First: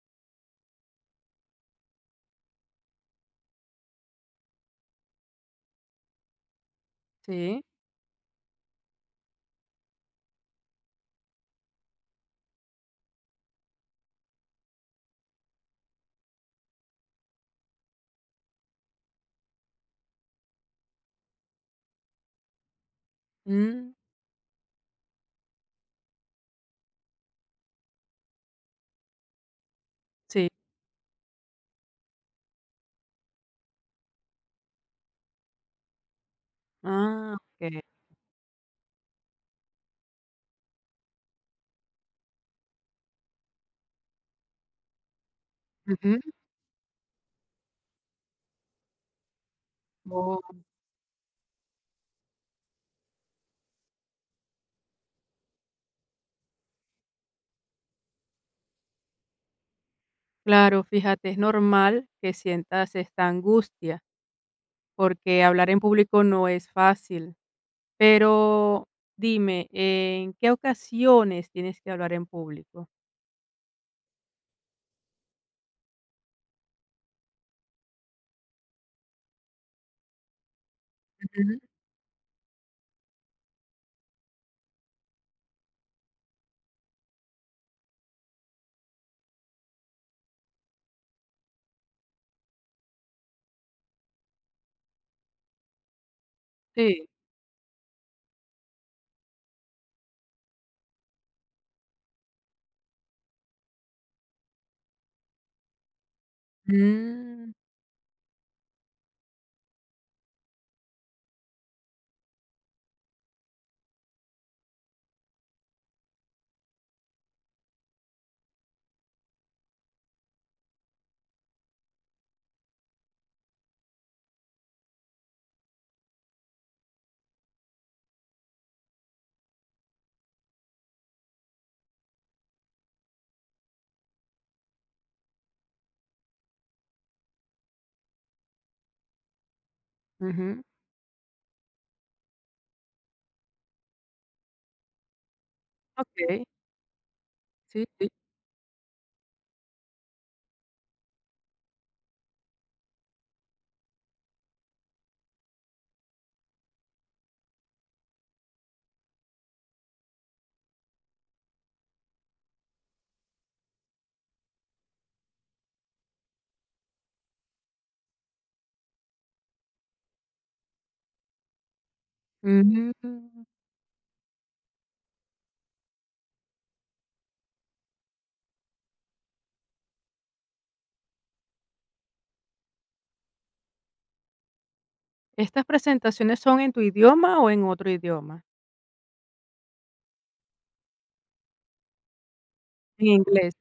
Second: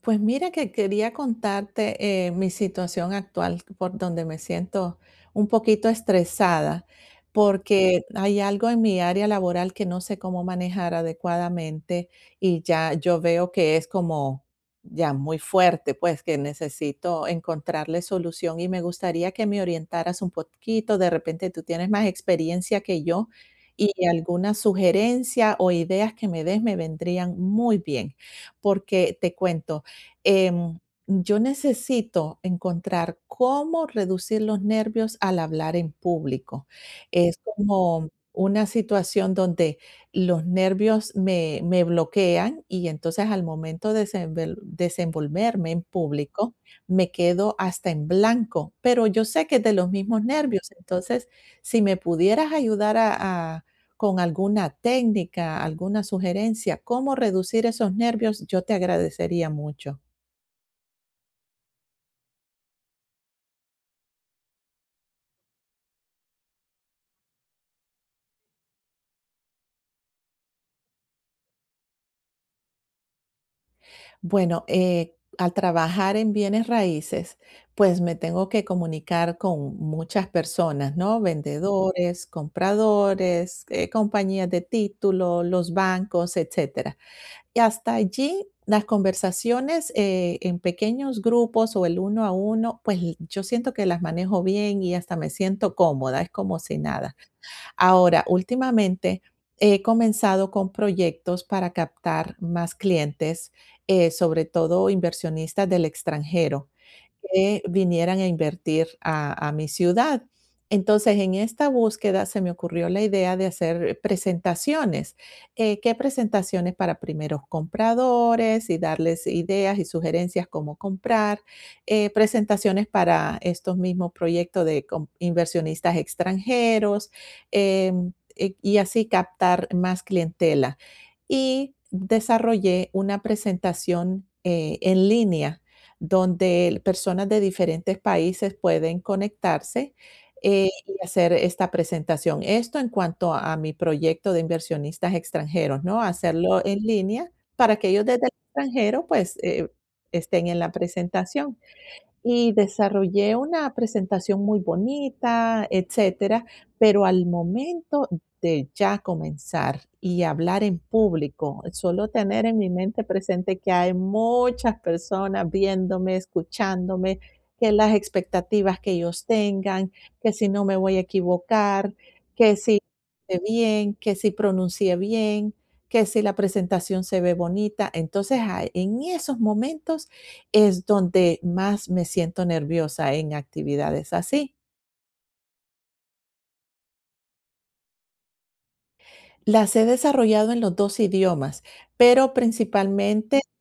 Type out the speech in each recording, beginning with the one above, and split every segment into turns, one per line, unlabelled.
Pues mira que quería contarte mi situación actual por donde me siento un poquito estresada,
Sí,
porque hay algo en mi área laboral que no sé cómo manejar adecuadamente y ya yo veo que es como ya muy fuerte, pues que necesito encontrarle solución y me gustaría que me orientaras un poquito. De repente tú tienes más experiencia que yo
mm,
y alguna sugerencia o ideas que me des me vendrían muy bien, porque te cuento.
sí,
Em, yo necesito encontrar cómo reducir los nervios al hablar en público.
ah,
Es
okey,
como una situación donde los nervios me bloquean y entonces al momento de desenvolverme en
ujú.
público me quedo hasta en blanco, pero yo sé que es de los mismos
Oh,
nervios. Entonces, si me pudieras ayudar con alguna técnica, alguna sugerencia, cómo reducir esos nervios, yo te agradecería mucho.
claro, fíjate, es normal que sientas esta angustia, porque hablar en público no es fácil. Pero dime, ¿en qué ocasiones tienes que hablar en público?
Bueno, al trabajar en bienes raíces, pues me tengo que comunicar con muchas personas, ¿no?
Ujú,
Vendedores, compradores, compañías de título, los bancos, etcétera. Y hasta allí las conversaciones en pequeños grupos o el uno a uno, pues yo siento que las manejo bien y hasta me siento cómoda, es como si
sí,
nada. Ahora, últimamente he comenzado con proyectos para captar más clientes, sobre todo inversionistas del extranjero
mm,
que vinieran a invertir a mi ciudad. Entonces, en esta búsqueda se me ocurrió la idea de hacer presentaciones, que presentaciones para primeros compradores y darles ideas y sugerencias cómo comprar, presentaciones para estos mismos proyectos de com inversionistas extranjeros, y así captar más clientela. Y desarrollé una presentación, en línea donde personas de diferentes países pueden conectarse,
ujú,
y hacer esta presentación. Esto en cuanto a mi proyecto de inversionistas extranjeros, ¿no?
okey,
Hacerlo en línea para
sí,
que ellos
sí,
desde el extranjero, pues, estén en la presentación. Y desarrollé una presentación muy bonita, etcétera, pero al momento de ya comenzar y hablar en público, solo tener en mi mente presente que hay muchas personas viéndome, escuchándome, que las expectativas que ellos tengan, que si no me voy a equivocar, que si
mm.
hice bien, que si pronuncié bien, que si la presentación se ve bonita. Entonces, ah, en esos momentos es donde más me siento nerviosa en actividades así.
¿Estas presentaciones son en tu idioma o en otro idioma?
Las he desarrollado en los 2 idiomas, pero
En
principalmente
inglés,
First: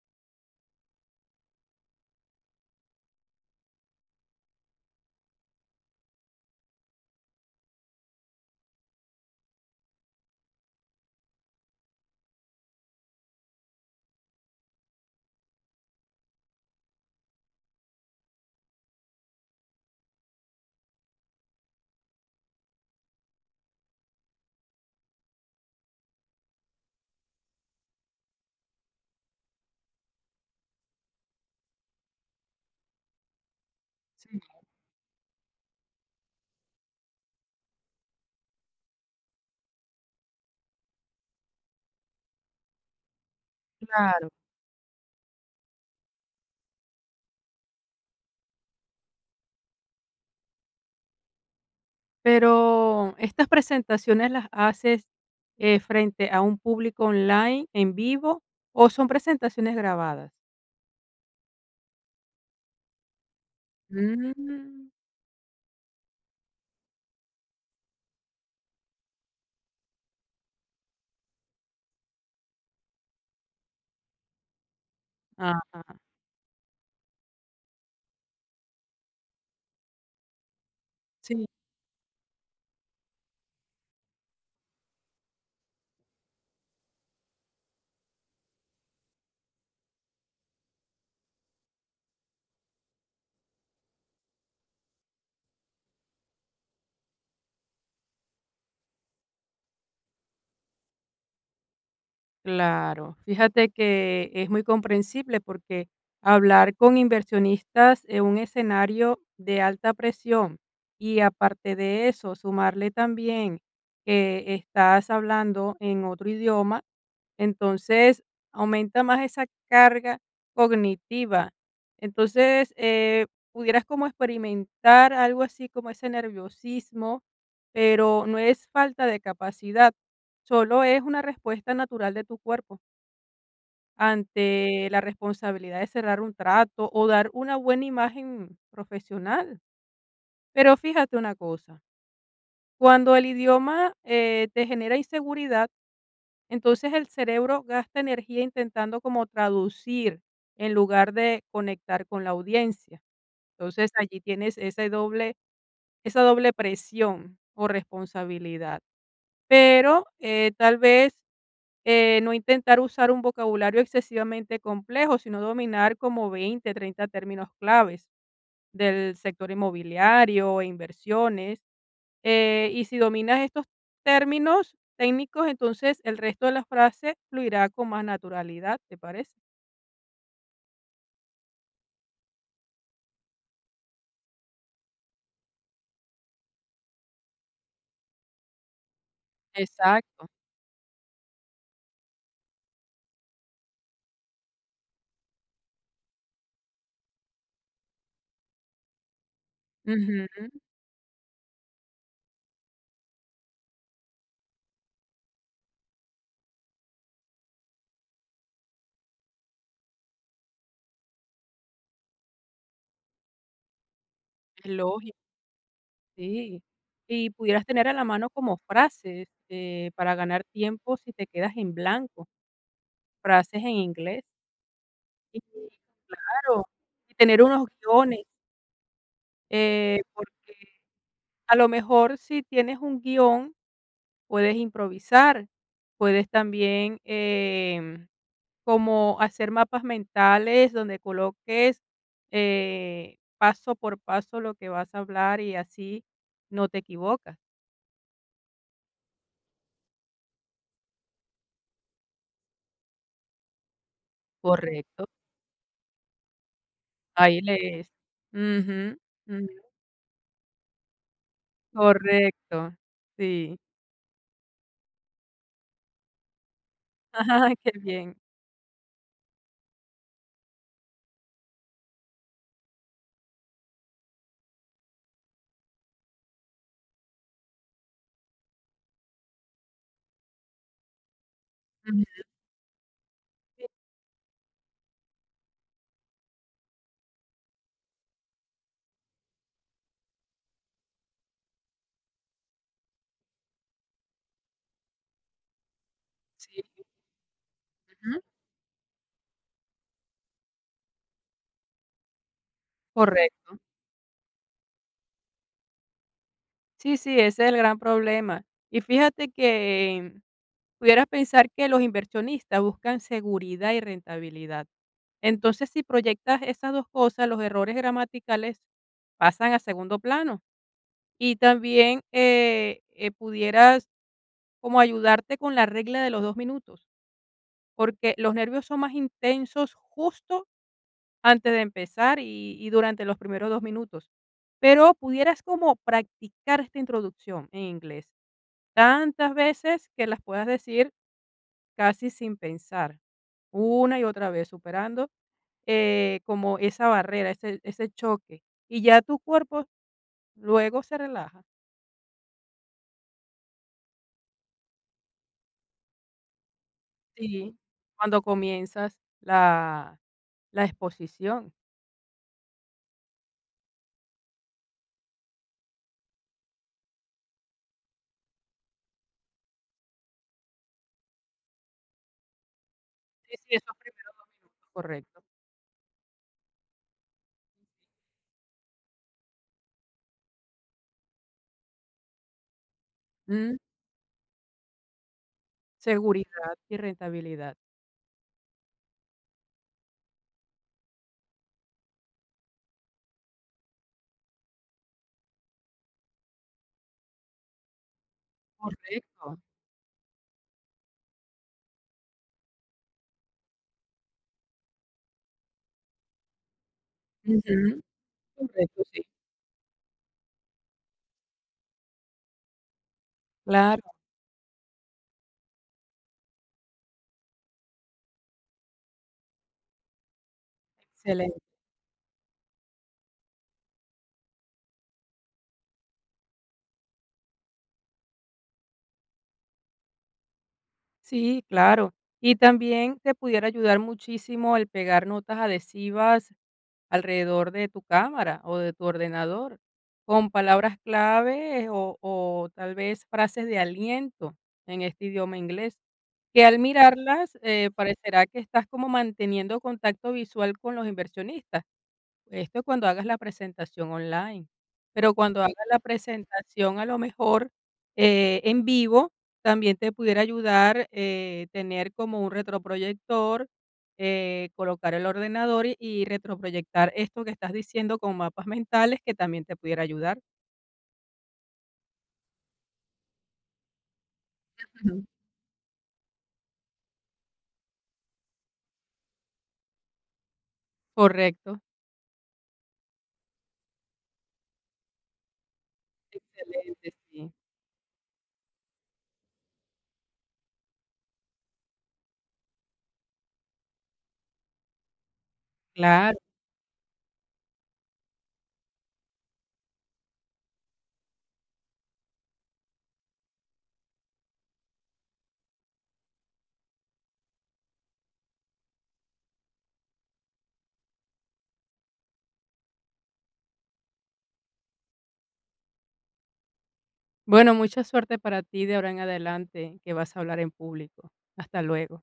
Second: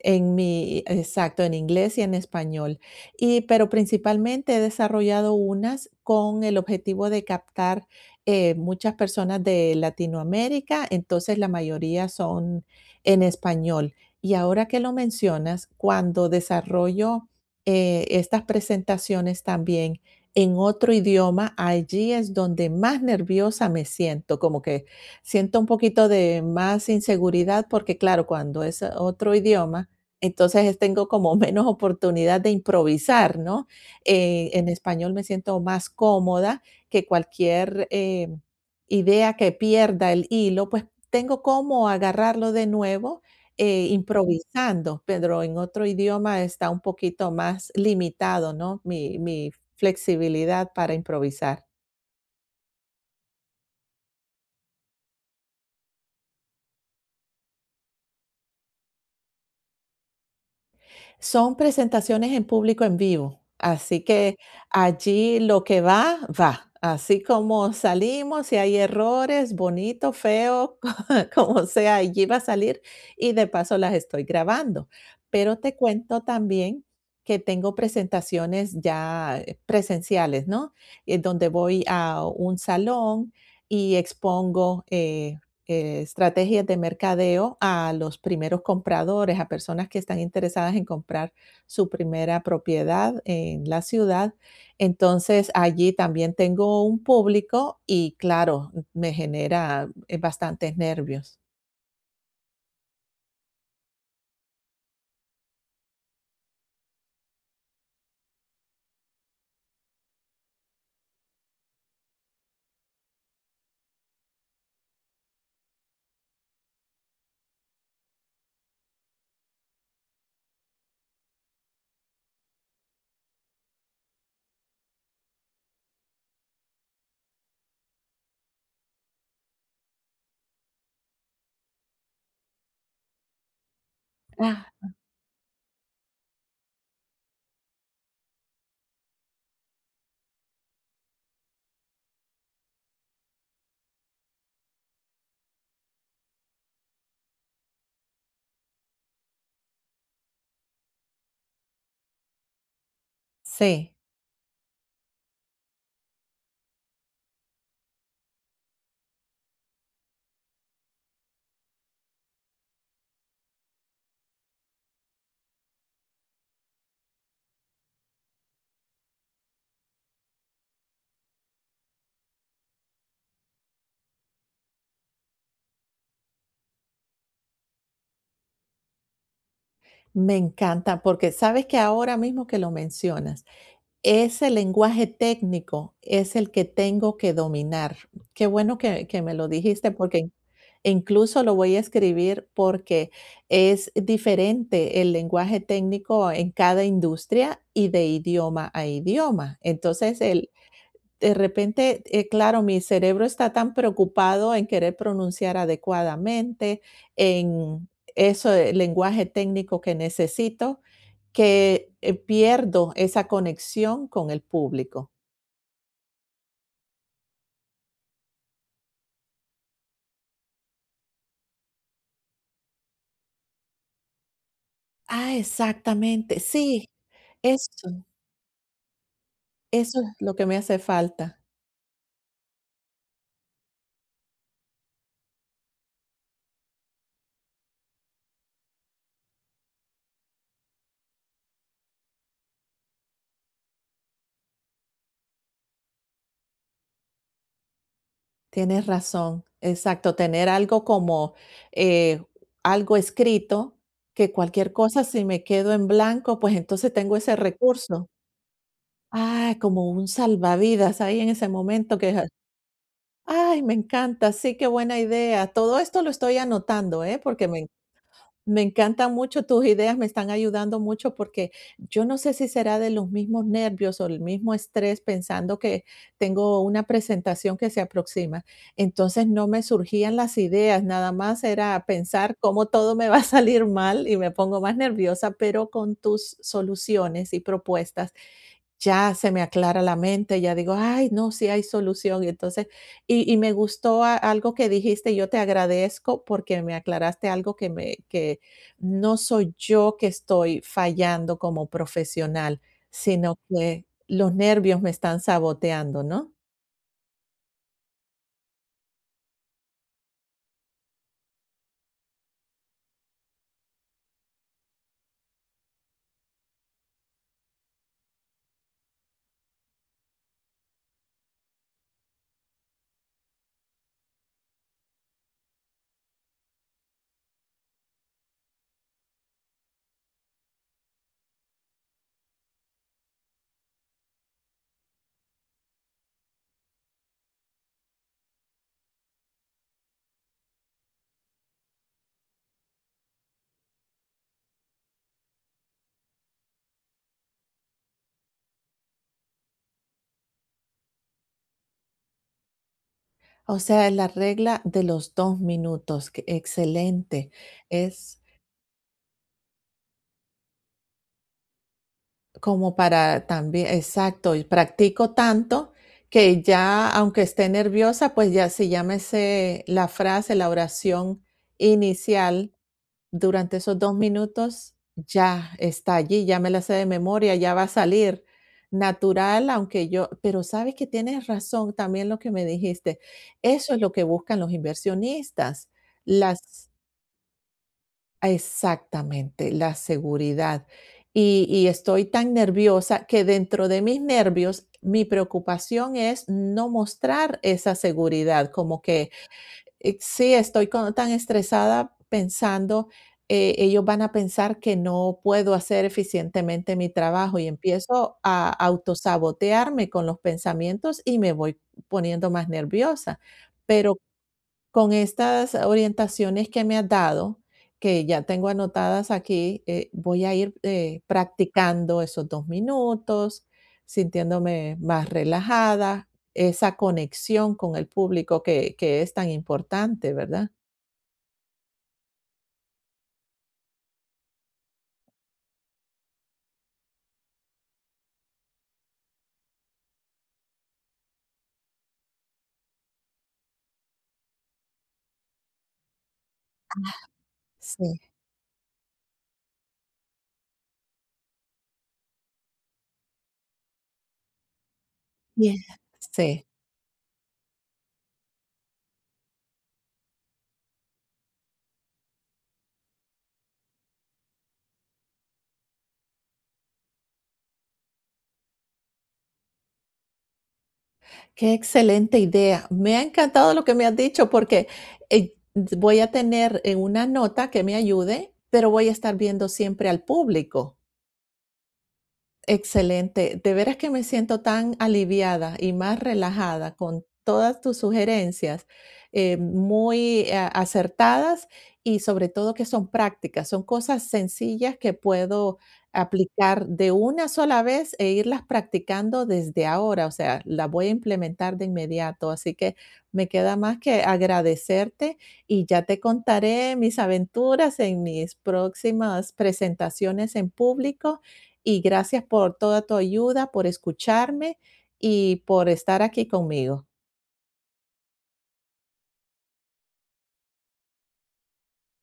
en mi exacto, en inglés y en español. Y, pero principalmente he desarrollado unas con el objetivo de captar, muchas personas de Latinoamérica, entonces la mayoría son en español. Y ahora que lo mencionas, cuando desarrollo, estas presentaciones también en otro idioma, allí es donde más nerviosa me siento, como que siento un poquito de más inseguridad porque, claro, cuando es otro idioma, entonces tengo como menos oportunidad de improvisar, ¿no?
sí,
En español me siento más cómoda que cualquier idea que pierda el hilo, pues tengo cómo agarrarlo de nuevo
claro.
improvisando, pero en otro idioma está un poquito más limitado, ¿no? Mi flexibilidad para improvisar.
Pero, ¿estas presentaciones las haces, frente a un público online, en vivo, o son presentaciones grabadas?
Son presentaciones en público en vivo, así que
Mm,
allí lo que va, va. Así como salimos, si hay errores, bonito, feo, como sea, allí va a salir y de paso las estoy grabando. Pero
ajá,
te cuento también que tengo presentaciones ya presenciales, ¿no? En
sí.
donde voy a un salón y expongo, estrategias de mercadeo a los primeros compradores, a personas que están interesadas en comprar su primera propiedad en la ciudad. Entonces, allí también tengo un público y claro, me genera bastantes nervios.
Claro, fíjate que es muy comprensible porque hablar con inversionistas en un escenario de alta presión y aparte de eso, sumarle también que estás hablando en otro idioma, entonces aumenta más esa carga cognitiva. Entonces, pudieras como experimentar algo así como ese nerviosismo, pero no es falta de capacidad. Solo es una respuesta natural de tu cuerpo ante
Ah.
la responsabilidad de cerrar un trato o dar una buena imagen profesional. Pero fíjate una cosa: cuando el idioma te genera inseguridad, entonces el cerebro gasta energía intentando como traducir en lugar de conectar con la audiencia. Entonces
Sí,
allí tienes ese doble, esa doble presión o responsabilidad. Pero tal vez no intentar usar un vocabulario excesivamente complejo, sino dominar como 20, 30 términos claves del sector inmobiliario e inversiones. Y si dominas estos términos técnicos, entonces el resto de la frase fluirá con más naturalidad, ¿te parece?
me encanta porque sabes que ahora mismo que lo mencionas, ese lenguaje técnico es el que tengo que dominar. Qué bueno que me lo dijiste,
Exacto.
porque incluso lo voy a escribir, porque es diferente el lenguaje técnico en cada industria y de idioma a idioma. Entonces,
Ujú,
el de repente, claro, mi cerebro está tan preocupado en querer pronunciar adecuadamente, en eso, el lenguaje técnico que necesito, que, pierdo esa conexión con el
es
público.
lógico, sí. Y pudieras tener a la mano como frases para ganar tiempo si te quedas en blanco, frases en inglés.
Ah,
Sí,
exactamente,
claro,
sí,
y tener unos
eso,
guiones.
eso es
Por
lo que me hace falta.
A lo mejor si tienes un guión, puedes improvisar, puedes también, como hacer mapas mentales donde coloques, paso por paso lo que vas a hablar, y así no te equivocas.
Tienes razón, exacto, tener algo como, eh, algo escrito, que cualquier cosa,
Correcto,
si me quedo en blanco, pues entonces tengo ese
ahí lees.
recurso.
Ujú,
Ah,
ujú,
como un salvavidas ahí en ese momento
correcto, sí.
ay, me encanta, sí, qué buena idea. Todo esto lo estoy anotando, ¿eh? Porque
Ajá,
me
qué bien.
Me encantan mucho tus ideas, me están ayudando mucho porque yo no sé si será de los mismos nervios o el mismo estrés pensando que tengo una presentación que se aproxima. Entonces no me surgían las ideas, nada más era
Ujú,
pensar cómo todo me va a salir
sí,
mal y me pongo más nerviosa, pero con tus soluciones y propuestas ya se me aclara la mente, ya digo: "Ay, no, sí hay solución". Y entonces y me gustó a algo que dijiste, yo te agradezco porque
sí,
me aclaraste algo que me
ujú,
que no soy yo que estoy fallando como profesional, sino
correcto.
que los nervios me están saboteando, ¿no?
Sí, sí, ese es el gran problema. Y fíjate que pudieras pensar que los inversionistas buscan seguridad y rentabilidad. Entonces, si proyectas esas dos cosas, los errores gramaticales pasan a segundo plano. Y también pudieras como ayudarte con la regla de los 2 minutos, porque los nervios son más intensos justo antes de empezar y durante los primeros 2 minutos. Pero pudieras como practicar esta introducción en inglés tantas veces que las puedas decir casi sin pensar, una y otra vez, superando, como esa barrera, ese choque, y ya tu cuerpo luego se relaja.
O sea, la regla de los 2 minutos, que excelente.
Sí.
Es
Cuando comienzas la la exposición.
Como para también exacto, y practico tanto que ya, aunque esté nerviosa, pues ya si ya me sé la frase, la oración inicial
Sí, sí,
durante
esos
esos 2
primeros 2 minutos,
minutos,
correcto.
ya está allí, ya me la sé de memoria, ya va a salir natural, aunque yo pero sabes que tienes razón también lo que me dijiste.
Mm,
Eso es lo que buscan los inversionistas,
seguridad
las
y rentabilidad.
exactamente, la seguridad. Y estoy tan nerviosa que dentro de mis nervios, mi preocupación es no mostrar esa seguridad, como que,
Correcto.
sí, estoy co tan estresada pensando, ellos van a pensar que no puedo hacer eficientemente mi trabajo y
Ujú,
empiezo a
correcto, sí.
autosabotearme con los pensamientos y me voy poniendo más nerviosa.
Claro,
Pero con estas orientaciones que me has dado, que ya tengo anotadas aquí, voy a ir
excelente.
practicando esos 2 minutos, sintiéndome más relajada, esa conexión con el público que es tan importante, ¿verdad?
Sí, claro. Y también te pudiera ayudar muchísimo el pegar notas adhesivas alrededor de tu cámara o de tu ordenador, con palabras clave o tal vez frases de aliento en este idioma inglés, que al mirarlas
Sí,
parecerá que estás como manteniendo contacto visual con los inversionistas. Esto es cuando hagas la presentación online, pero cuando
bien,
hagas la
sí.
presentación a lo mejor, en vivo, también te pudiera ayudar, tener como un retroproyector, colocar el ordenador y retroproyectar esto que estás diciendo con mapas mentales que también te pudiera ayudar.
Qué excelente idea. Me ha encantado lo que me has dicho porque
Ujú.
eh, voy a tener una nota que me ayude, pero voy a estar viendo siempre al público.
Correcto,
Excelente. De veras que me siento tan aliviada y más relajada
excelente,
con
sí,
todas tus sugerencias, muy acertadas y sobre todo que son prácticas, son cosas sencillas que puedo
claro.
aplicar de una sola vez e irlas practicando desde ahora, o sea, las voy a implementar de inmediato. Así que me queda más que agradecerte y ya te contaré mis aventuras en mis próximas presentaciones en público y gracias por toda tu ayuda, por escucharme y por estar aquí conmigo.
Bueno, mucha suerte para ti de ahora en adelante, que vas a hablar en público. Hasta luego.